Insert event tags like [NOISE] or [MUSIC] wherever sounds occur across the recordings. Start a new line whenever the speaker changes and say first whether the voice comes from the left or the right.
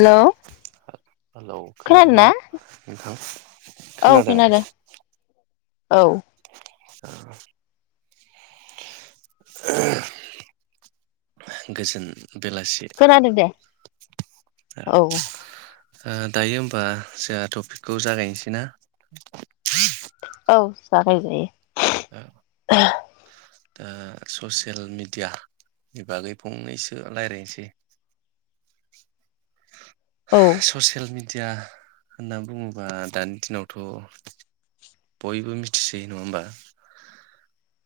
left: हेल'
right: hello
left: खोनादों ना
right: खोनादोंना नोंथां खोनादों?
left: औ
right: [UNINTELLIGIBLE] गोजोन बेलासि
left: खोनादों दे औ।
right: ओ दायो होमबा जाहा टपिकखौ जागायनोसै ना?
left: औ
right: औ
left: जागायजायो।
right: दा ससियेल मिडिया नि बागै फंनैसो रायलायनोसै
left: औ
right: ससियेल मिडिया होनना बुङोबा दानि दिनावथ' बयबो मिथिसै नङा होमबा?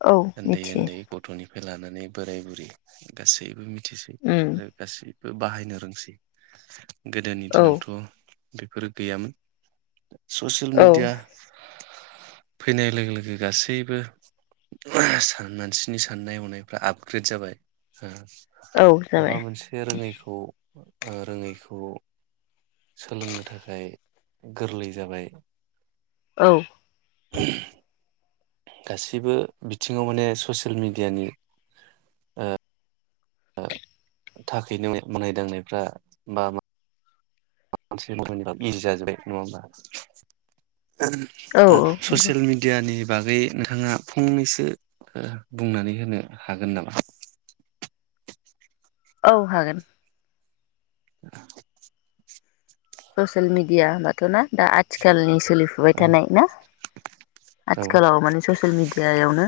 left: औ मिथियो
right: ओन्दै-ओन्दै गथ'निफ्राय लाना नै बोराय बुरि गासैबो मि थिसै
left: उम
right: आरो गासै बाहायनो रोंसै। गोदोनि
left: औ
right: दिनावथ' बेफोरो गैयामोन। ससियेल
left: औ
right: मिडिया फैनाय लोगो लोगो गासैबो [UNINTELLIGIBLE] मानसिनि साननाय हनायफ्रा आपग्रेड जाबाय ओ
left: औ जाबाय
right: माबा मोनसे रोङैखौ ओ रोङैखौ सोलोंनो थाखाय गोरलै जाबाय।
left: औ।
right: [UNINTELLIGIBLE] गासिबो बिथिङाव माने ससियेल मिडियानि ओ थाखायनो मावनाय-दांनायफ्रा बा मा माबा मोनसे मावनोबो इजि जाजोबबाय नङा होमबा? ओम
left: औ
right: दा
left: औ नंगौ
right: ससियेल मिडियानि बागै नोंथाङा फंनैसो ओ बुंनानै होनो हागोन नामा?
left: औ हागोन।
right: [INAUDIBLE]
left: ससियेल मिडिया होमबाथ' ना दा आथिखालनि सोलिफुबाय
right: औ
left: थानाय ना
right: औ
left: आथिखालाव माने ससियेल मिडियायावनो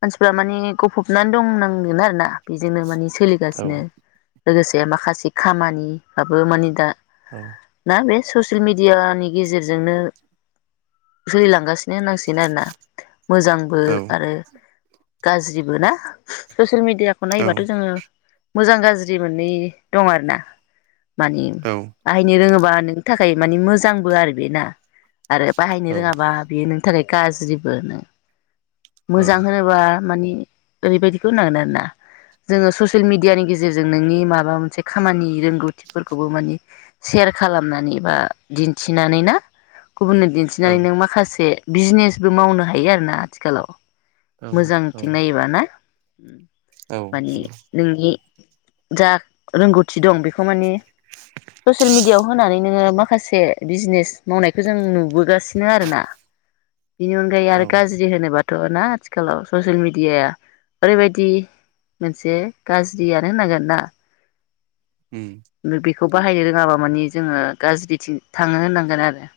left: मानसिफ्रा माने गफबनानै दंनांगोन आरो ना बेजोंनो माने
right: औ
left: सोलिगासिनो लोगोसे माखासे खामानिफ्राबो माने दा
right: औ।
left: दा बे ससियेल मिडियानि गेजेरजोंनो सोलिलांगासिनो होन्नांसिगोन आरोना। मोजांबो
right: औ
left: आरो गाज्रिबो ना सस ससियेल मिडियाखौ नायोबाथ' जोङो मोजां गाज्रि मोननै दं आरो ना। मानिम
right: औ
left: बाहायनो रोङोबा नोंनि थाखाय माने मोजांबो आरो बे ना आरो बाहायनो
right: औ
left: रोङाबा बेयो नों थाखाय गाज्रिबो
right: औ
left: मोजां होनोबा मानि ओरैबायदिखौ होनांगोन आरो ना जोङो ससियेल मिडियानि गेजेरजों नोंनि माबा मोनसे खामानि रोंगौथिफोरखौबो मानि सेयार खालामनानै बा दिन्थिनानै ना गुबुननो दिन्थिनानै नों माखासे बिजनेसबो मावनो हायो आरोना आथिखालाव मोजांथिं नायोबा ना
right: औ
left: माने नोंनि जा रोंगौथि दं बेखौ माने
right: [UNINTELLIGIBLE]
left: ससियेल मिडियाव होनानै नोङो माखासे बिजनेस मावनायखौ जों नुबोगासिनो आरो ना बिनि अनगायै
right: औ
left: आरो
right: औ
left: गाज्रि होनोबाथ थ ना आथिखालाव ससियेल मिडियाया ओरैबायदि मोनसे गाज्रियानो होन्नांगोन ना
right: उम
left: खौ बाहायनो रोङाबा मानि जोङो गाज्रिथिं थाङो होननांगोन आरो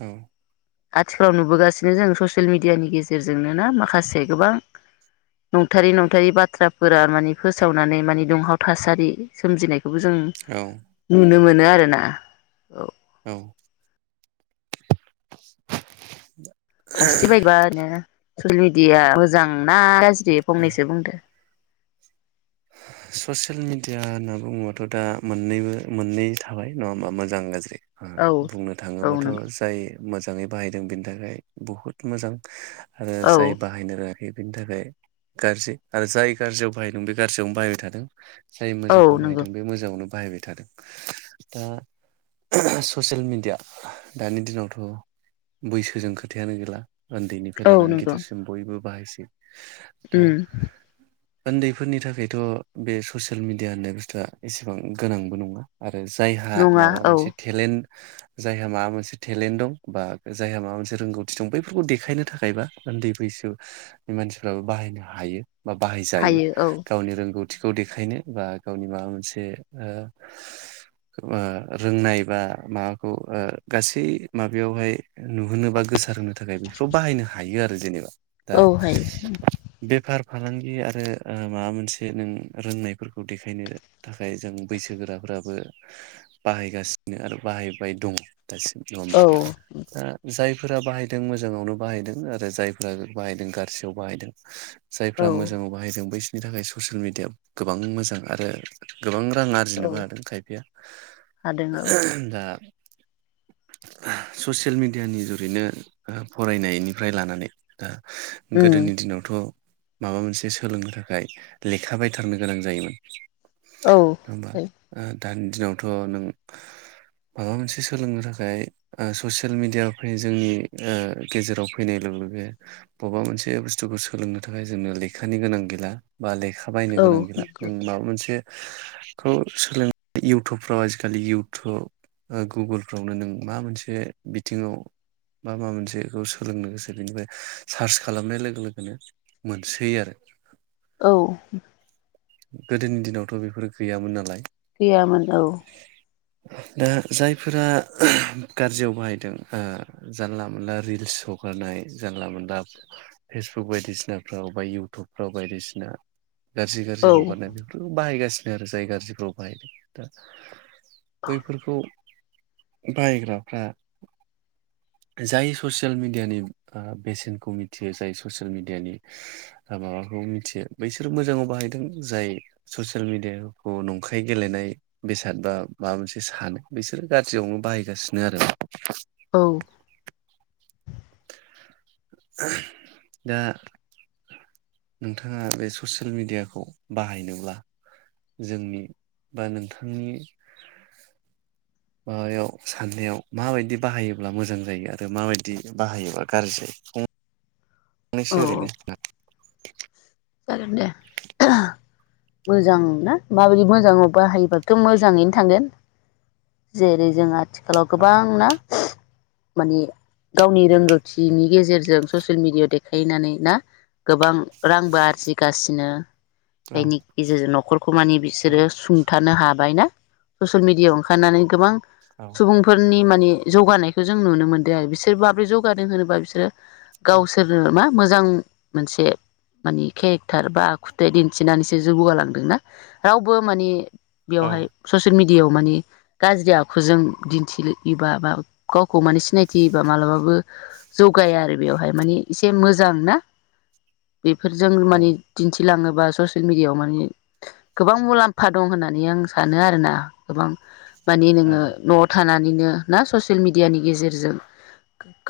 right: उम
left: आथिखालाव नुबोगासिनो जों ससियेल मिडियानि गेजेरजोंनो ना माखासे गोबां नंथारि नंथारि बाथ्राफोरा माने फोसावनानै माने दुंहाव थासारि सोमजिनाय जों नुनो
right: औ
left: मोनो मोनो आरोना औ
right: औ [UNINTELLIGIBLE]
left: फारसे बायबानो ससियेल मिडिया मोजांना गा जदे फंनैसो बुंदो
right: ससियेल मिडिया होनना बुङोबाथ दा मोननैबो मोननै थाबाय नङा होमबा मोजां गाज्रि ओ
left: औ
right: बुंनो
left: औ
right: थाङोबाथ
left: नंगौ
right: जाय मोजा मोजाङै बाहायदों बेनि थाखाय बुहुत मोजां आरो
left: औ
right: जाय बाहायनो रोङा बेफोरनि थाखाय गाज्रि आरो जाय गाज्रियाव बाहाय नों बेखौ गाज्रियावनो बाहायबाय थादों जाय
left: औ
right: मोजाङाव
left: नंगौ
right: बाहायदों बे मोजाङावनो बाहायबाय थादों दा [UNINTELLIGIBLE] ससियेल मेडिया दानि दिनावथ बैसोजों खोथायानो गैला उन्दैनिफ्राय
left: औ
right: लानानै
left: नंगौ
right: गिदिरसिम बयबो बाहायसै
left: उम
right: ओन्दै बेफोरनि थाखायथ बे ससियेल मिडिया होननाय बुस्थुआ एसेबां गोनांबो नङा आरो जायहा
left: नङा
right: माबा
left: औ
right: मोनसे टेलेन्ट जायहा माबा मोनसे टेलेन्ट दं बा जायहा माबा मोनसे रोंगौथि दं बैफोरखौ देखायनो थाखायबा उन्दै बैसोनि मानसिफ्राबो बाहायनो हायो बा बाहायजायो
left: हायो औ
right: गावनि रोंगौथ थिखौ देखायनो बा गावनि माबा मोनसे रोंनाय बा माबाखौ गासै माबायावहाय नुहोनो बा गोसारहोनो थाख थाखाय बेफोराव बाहायनो हायोआरो जेनेबा दा
left: औ हायो
right: बेफार फालांगि आरो ओ माबा मोनसे नों रोंनायफोरखौ देखायनो थाखाय जों बैसोगोराफ्राबो बाहायगासिनो आरो बाहायबाय दं दासिम
left: औ
right: नङाहोमबा दा जाय जायफोरा बाहायदों मोजाङावनो बाहायदों आरो जायफोरा बाहायदों गारजियाव बाहायदों जायफ्रा
left: औ
right: मोजाङाव बाहायदोंमो बैसनि थाखाय ससियेल मिडिया गोबां मोजां आरो गोबां रां आरजिनोबो
left: औ
right: हादों खायफाया
left: हादों औ
right: दा ससियेल मिडियानि जुरैनो फरायनायनिफ्राय लानानै दा
left: उम
right: गोदोनि दिनावथ माबा मोनसे सोलोंनो था थाखाय लेखाबायथारनो गोनां जायोमोन
left: औ
right: होनबा ओ दानि दिनावथ नों माबा मोनसे सोलोंनो थाखाय ओ ससियेल मेडिया फै जों गेजेराव फैनाय लोगो लोगो बबेबा मोनसे बुस्थुखौ सोलोंनो थाखाय जोंनो लेखानि गोनां गैला बा लेखा बायनो
left: औ
right: गोनां गैला नों
left: नंगौ
right: माबा मोनसे खौ सोलों इउटुबफ्राव आजिखालि इउटुब गुगोलफ्रावनो नों मा मोनसे बिथिङाव बा मा मोनसे बेखौ सोलोंनो गोसो बेनिफ्राय सार्च खालामनाय लोगो लोगोनो मोनसै आरो
left: औ
right: गोदोनि दिनावथ बेफोर गैयामोन नालाय
left: गैयामोन औ
right: दा जायफोरा गाज्रियाव बाहायदों ओ जानला मानला रिल्स हगारनाय जानला मानला फेसबुक बायदिसिनाफ्राव बा इउटुबफ्राव बायदिसि ना गाज्रि गाज्रि
left: औ
right: हगारनाय बेफोरखौ बाहायगासि आरो जाय गाज्रिफ्राव बाहायदों दा बैफोरखौ बाहायग्राफ्रा जाय ससियेल मिडियानि ओ बेसेनखौ मिथियो जाय ससियेल मिडियानि ओ माबाखौ मिथियो बैसोरो मोजाङाव बाहायदों जाय ससियेल मेडियाखौ नंखायै गेलेनाय बेसाद बा माबा मोनसे सानो बिसोरो गाज्रियावनो बाहायगासिनोआरो
left: औ
right: दा नोंथाङा बे ससियेल मिडियाखौ बाहायनोब्ला जोंनि बा नोंथांनि माबायाव साननायाव माबायदि बाहायोब्ला मोजां जायो आरो माबायदि बाहायोबा गाज्रि जायो। [UNINTELLIGIBLE]
left: औ
right: ओरैनो ना
left: जागोन दे मोजां ना माबायदि मोजाङाव बाहायोबथ मोजाङैनो थांगोन जेरै जों आथि खालाव
right: औ
left: गोबांना माने गावनि रोंगौथिनि गेजेरजों ससियेल मिडियाआव देखायनानै ना गोबां रांबो आर जिगासिनो
right: औ
left: जायनि गेजेरजों न'खरखौ माने
right: औ
left: बिसोरो सुंथानो हाबाय ना ससियेल मिडियाआव ओंखारनानै गोबां
right: औ
left: सुबुंफोरनि मोन नि जौगानायखौ जों नुनो मोन्दों आरो बिसोर माब्रै जौगादों होनोबा बिसोरो गावसोरनो मा मोजां मोनसे मानि केरेक्टार बा आखुथाय दिन्थिनानैसो जौगालांदोंना रावबो माने बेवहाय ससियेल मिड याव माने गाज्रि आखुजों दिन्थियोबा बा गावखौ माने सिनायथियोबा मालाबाबो जौगाया आरो बेयावहाय माने एसे मोजां ना बेफोर जों
right: औ
left: माने दिन्थि लाङोबा ससियेल मिडियाआव माने गोबां मुलाम्फा दं होननानै आं सानो आरोना गोबां मानने
right: औ
left: नोङो न'आव थानानै यो ना ससियेल मिडियानि गेजेरजों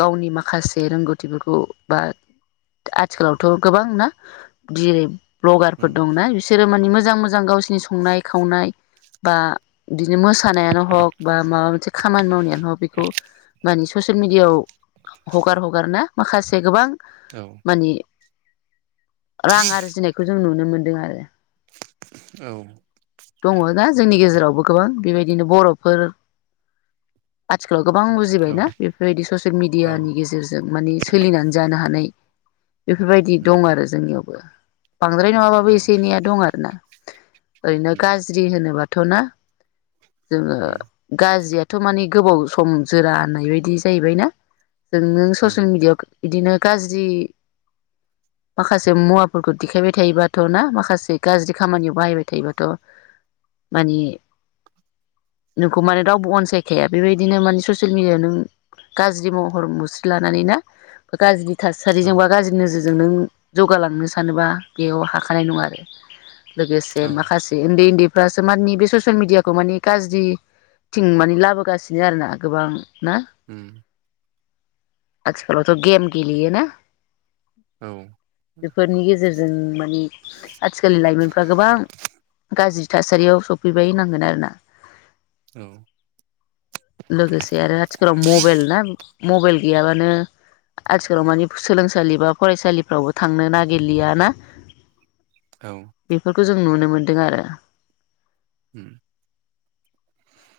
left: गावनि माखासे रोंगौथिफोरखौ बा आथिखालावथ गोबां ना दिरिब ब्लगारफोर
right: उम
left: दंना बिसोर मानानि मोज मोजां मोजां गावसि नि संनाय खावनाय बा बिदिनो मोसानायानो हग बा माबा मोनसे खामानि मावनायानो हग बेखौ मानि ससेयेल मिडियाआव हगार हगार ना माखासे गोबां
right: औ
left: मानि रां आरजिनायखो जों नुनो मोनदों आरो
right: औ
left: दङ' दा जोंनि
right: उम
left: गेजेरावबो गोबां बेबायदिनो बर'फोर आथिखालाव गोबां
right: औ
left: बुजिबायना बेफोरबायदि ससियेल
right: औ
left: मिडियानि गेजेरजों माने सोलिनानै जानो हानाय। बेफोरबायदि
right: उम
left: दं आरो जोंनियावबो बांद्राय नङाबो
right: औ
left: एसे एनैया दं आरो ना ओरैनो
right: उम
left: गाज्रि होनोबा थ' ना जोङो
right: उम
left: गाज्रियाथ' माने गोबाव सम जोरा होननाय बायदि जाहैबाय ना? जों नों
right: उम
left: ससियेल मिडियाव गो बिदिनो गाज्रि माखासे मुवाफोरखौ देखायबाय थायोबाथ' ना माखासे गाज्रि खामानियाव बाहायबाय थायोबाथ' माने नोंखौ माने रावबो अनसायखाया बेबायदिनो माने ससियेल मिडियाव नों गाज्रि महर मुस्रि लानानै ना गाज्रि
right: औ
left: थासारिजों बा गाज्रि नोजोरजों जों नों जौगालांनो सानोबा बेयाव हाखानाय नङा आरो लोगोसे
right: औ
left: माखासे ओन्दै ओन्दै फ्रासो मानानि बे ससियेल मिडियाखौ माने गाज्रिथिं माने लाबोगासिनो आरोना गोबां ना
right: उम
left: आथिखालावथ' गेम गेलेयो ना?
right: औ
left: बेफोरनि गेजेरजों मानि आथिखालनि लाइमोनफ्रा गोबां गाज्रि थासारियाव सफैबाय होनांगोन आरोना लेगोसे आरो आथिखालाव मबेल ना मबेल गैयाबानो आथिखालाव माने सोलोंसालि बा फरायसालिफ्रावबो थांनो नागिरलिया ना?
right: औ
left: खो जों नुनो मोनदों आरो
right: उम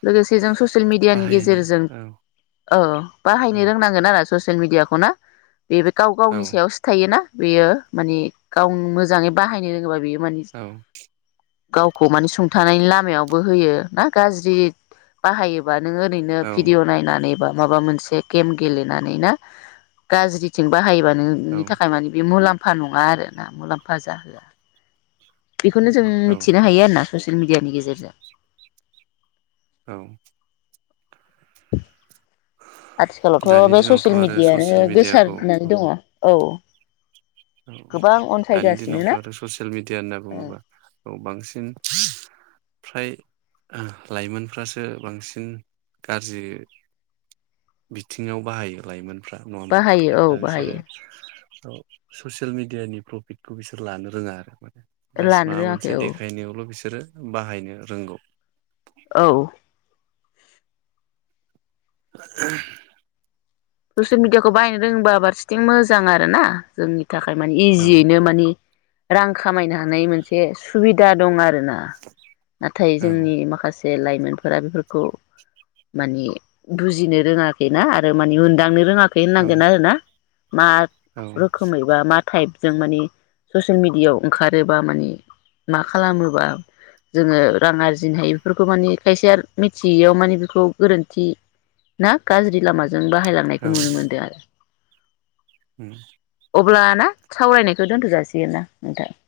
left: लोगोसे जों ससियेल मिडियानि
right: बाहायनो
left: गेजेरजों
right: औ
left: ओ
right: औ
left: बाहायनो रोंनांगोन आरो ससियेल मिडियाखौ ना? बेबो गाव
right: औ
left: गावनि थायोना बेयो माने गाव मोजाङै बाहायनो रोङोबा बेयो माने
right: औ
left: गावखौ माने सुंथानायनि लामायावबो होयो ना गाज्रि बाहायोबा। नोङो ओरैनो बिडिअ नायनानै। बा माबा मोनसे गेम गेलेनानै ना गाज्रिथिं बाहायोबानो
right: औ
left: नि थाखाय माने बे मुलाम फा नङा आरोना मुलाम्फा जाहोआ बेखौनो जों
right: औ
left: मिथिनो हायो आरोना ससियेल मिडिया नि गेजेरजों।
right: औ।
left: आथिखालावथ
right: दानि
left: बे
right: दिनावथ'
left: ससियेल
right: आरो
left: मिडियानो
right: ससियेल मिडियाखौ औ
left: गोसारनानै दङ औ।
right: औ
left: गोबां
right: दानि
left: अनसायगासिनो
right: दिनावथ
left: ना
right: आरो ससियेल मिडिया होनना बुङोबा। औ बांसिन फ्राय आ लाइमोनफ्रासो बांसिन गाज्रि बिथिङाव बाहायो लाइमोन। फ्रा नङा होमबा
left: बाहायो
right: दा
left: औ
right: बिसोरो।
left: बाहायो
right: थ। ससेयेल मिडियानि प्रफिटखौ बिसोर लानो रोङा आरो मा। जास्ट
left: लानो
right: माबा
left: रोङाखै
right: मोनसे
left: औ
right: देखायनायावल बेसे जोरो बाहायनो रोंगौ।
left: औ।
right: [INAUDIBLE]
left: [UNINTELLIGIBLE] मिडयाखौ बा रोंबा बारसेथिं मोजां आरो ना जोंनि। थाखाय माने
right: औ
left: इजियैनो मानि। रां खामायनो हानाय मोनसे सुबिदा दं आरो। ना-नाथाय
right: औ
left: जोंनि माखासे। जे लाइमोनफोरा बेफोरखौ मानि बुजिनो रोङाखैना आरो मानि उन दांनो रोङा।
right: औ
left: [UNINTELLIGIBLE] आरो ना। मा
right: औ
left: रोखोमै बा मा। टाइपजों माने ससेल मिडियायाव ओंखारोबा मानि मा खालामोबा जोङो रां आरजिनो हायो इफोरखौ मानि खायसेया मिथियैयाव मानि बेखौ गोरोन्थि ना गाज्रि लामाजों बाहाय। नायखौ नुनो मोनदो आरो।
right: उम।
left: अब्ला ना सावरायनायखौ दोनथ जाासिगोन ना नोंथां।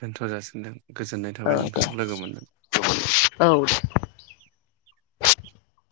right: दोनथ जासिनदों गोजोननाय
left: औ
right: थाबाय
left: दे
right: नोंथांखौ लोगो मोनदों।
left: औ। [INAUDIBLE]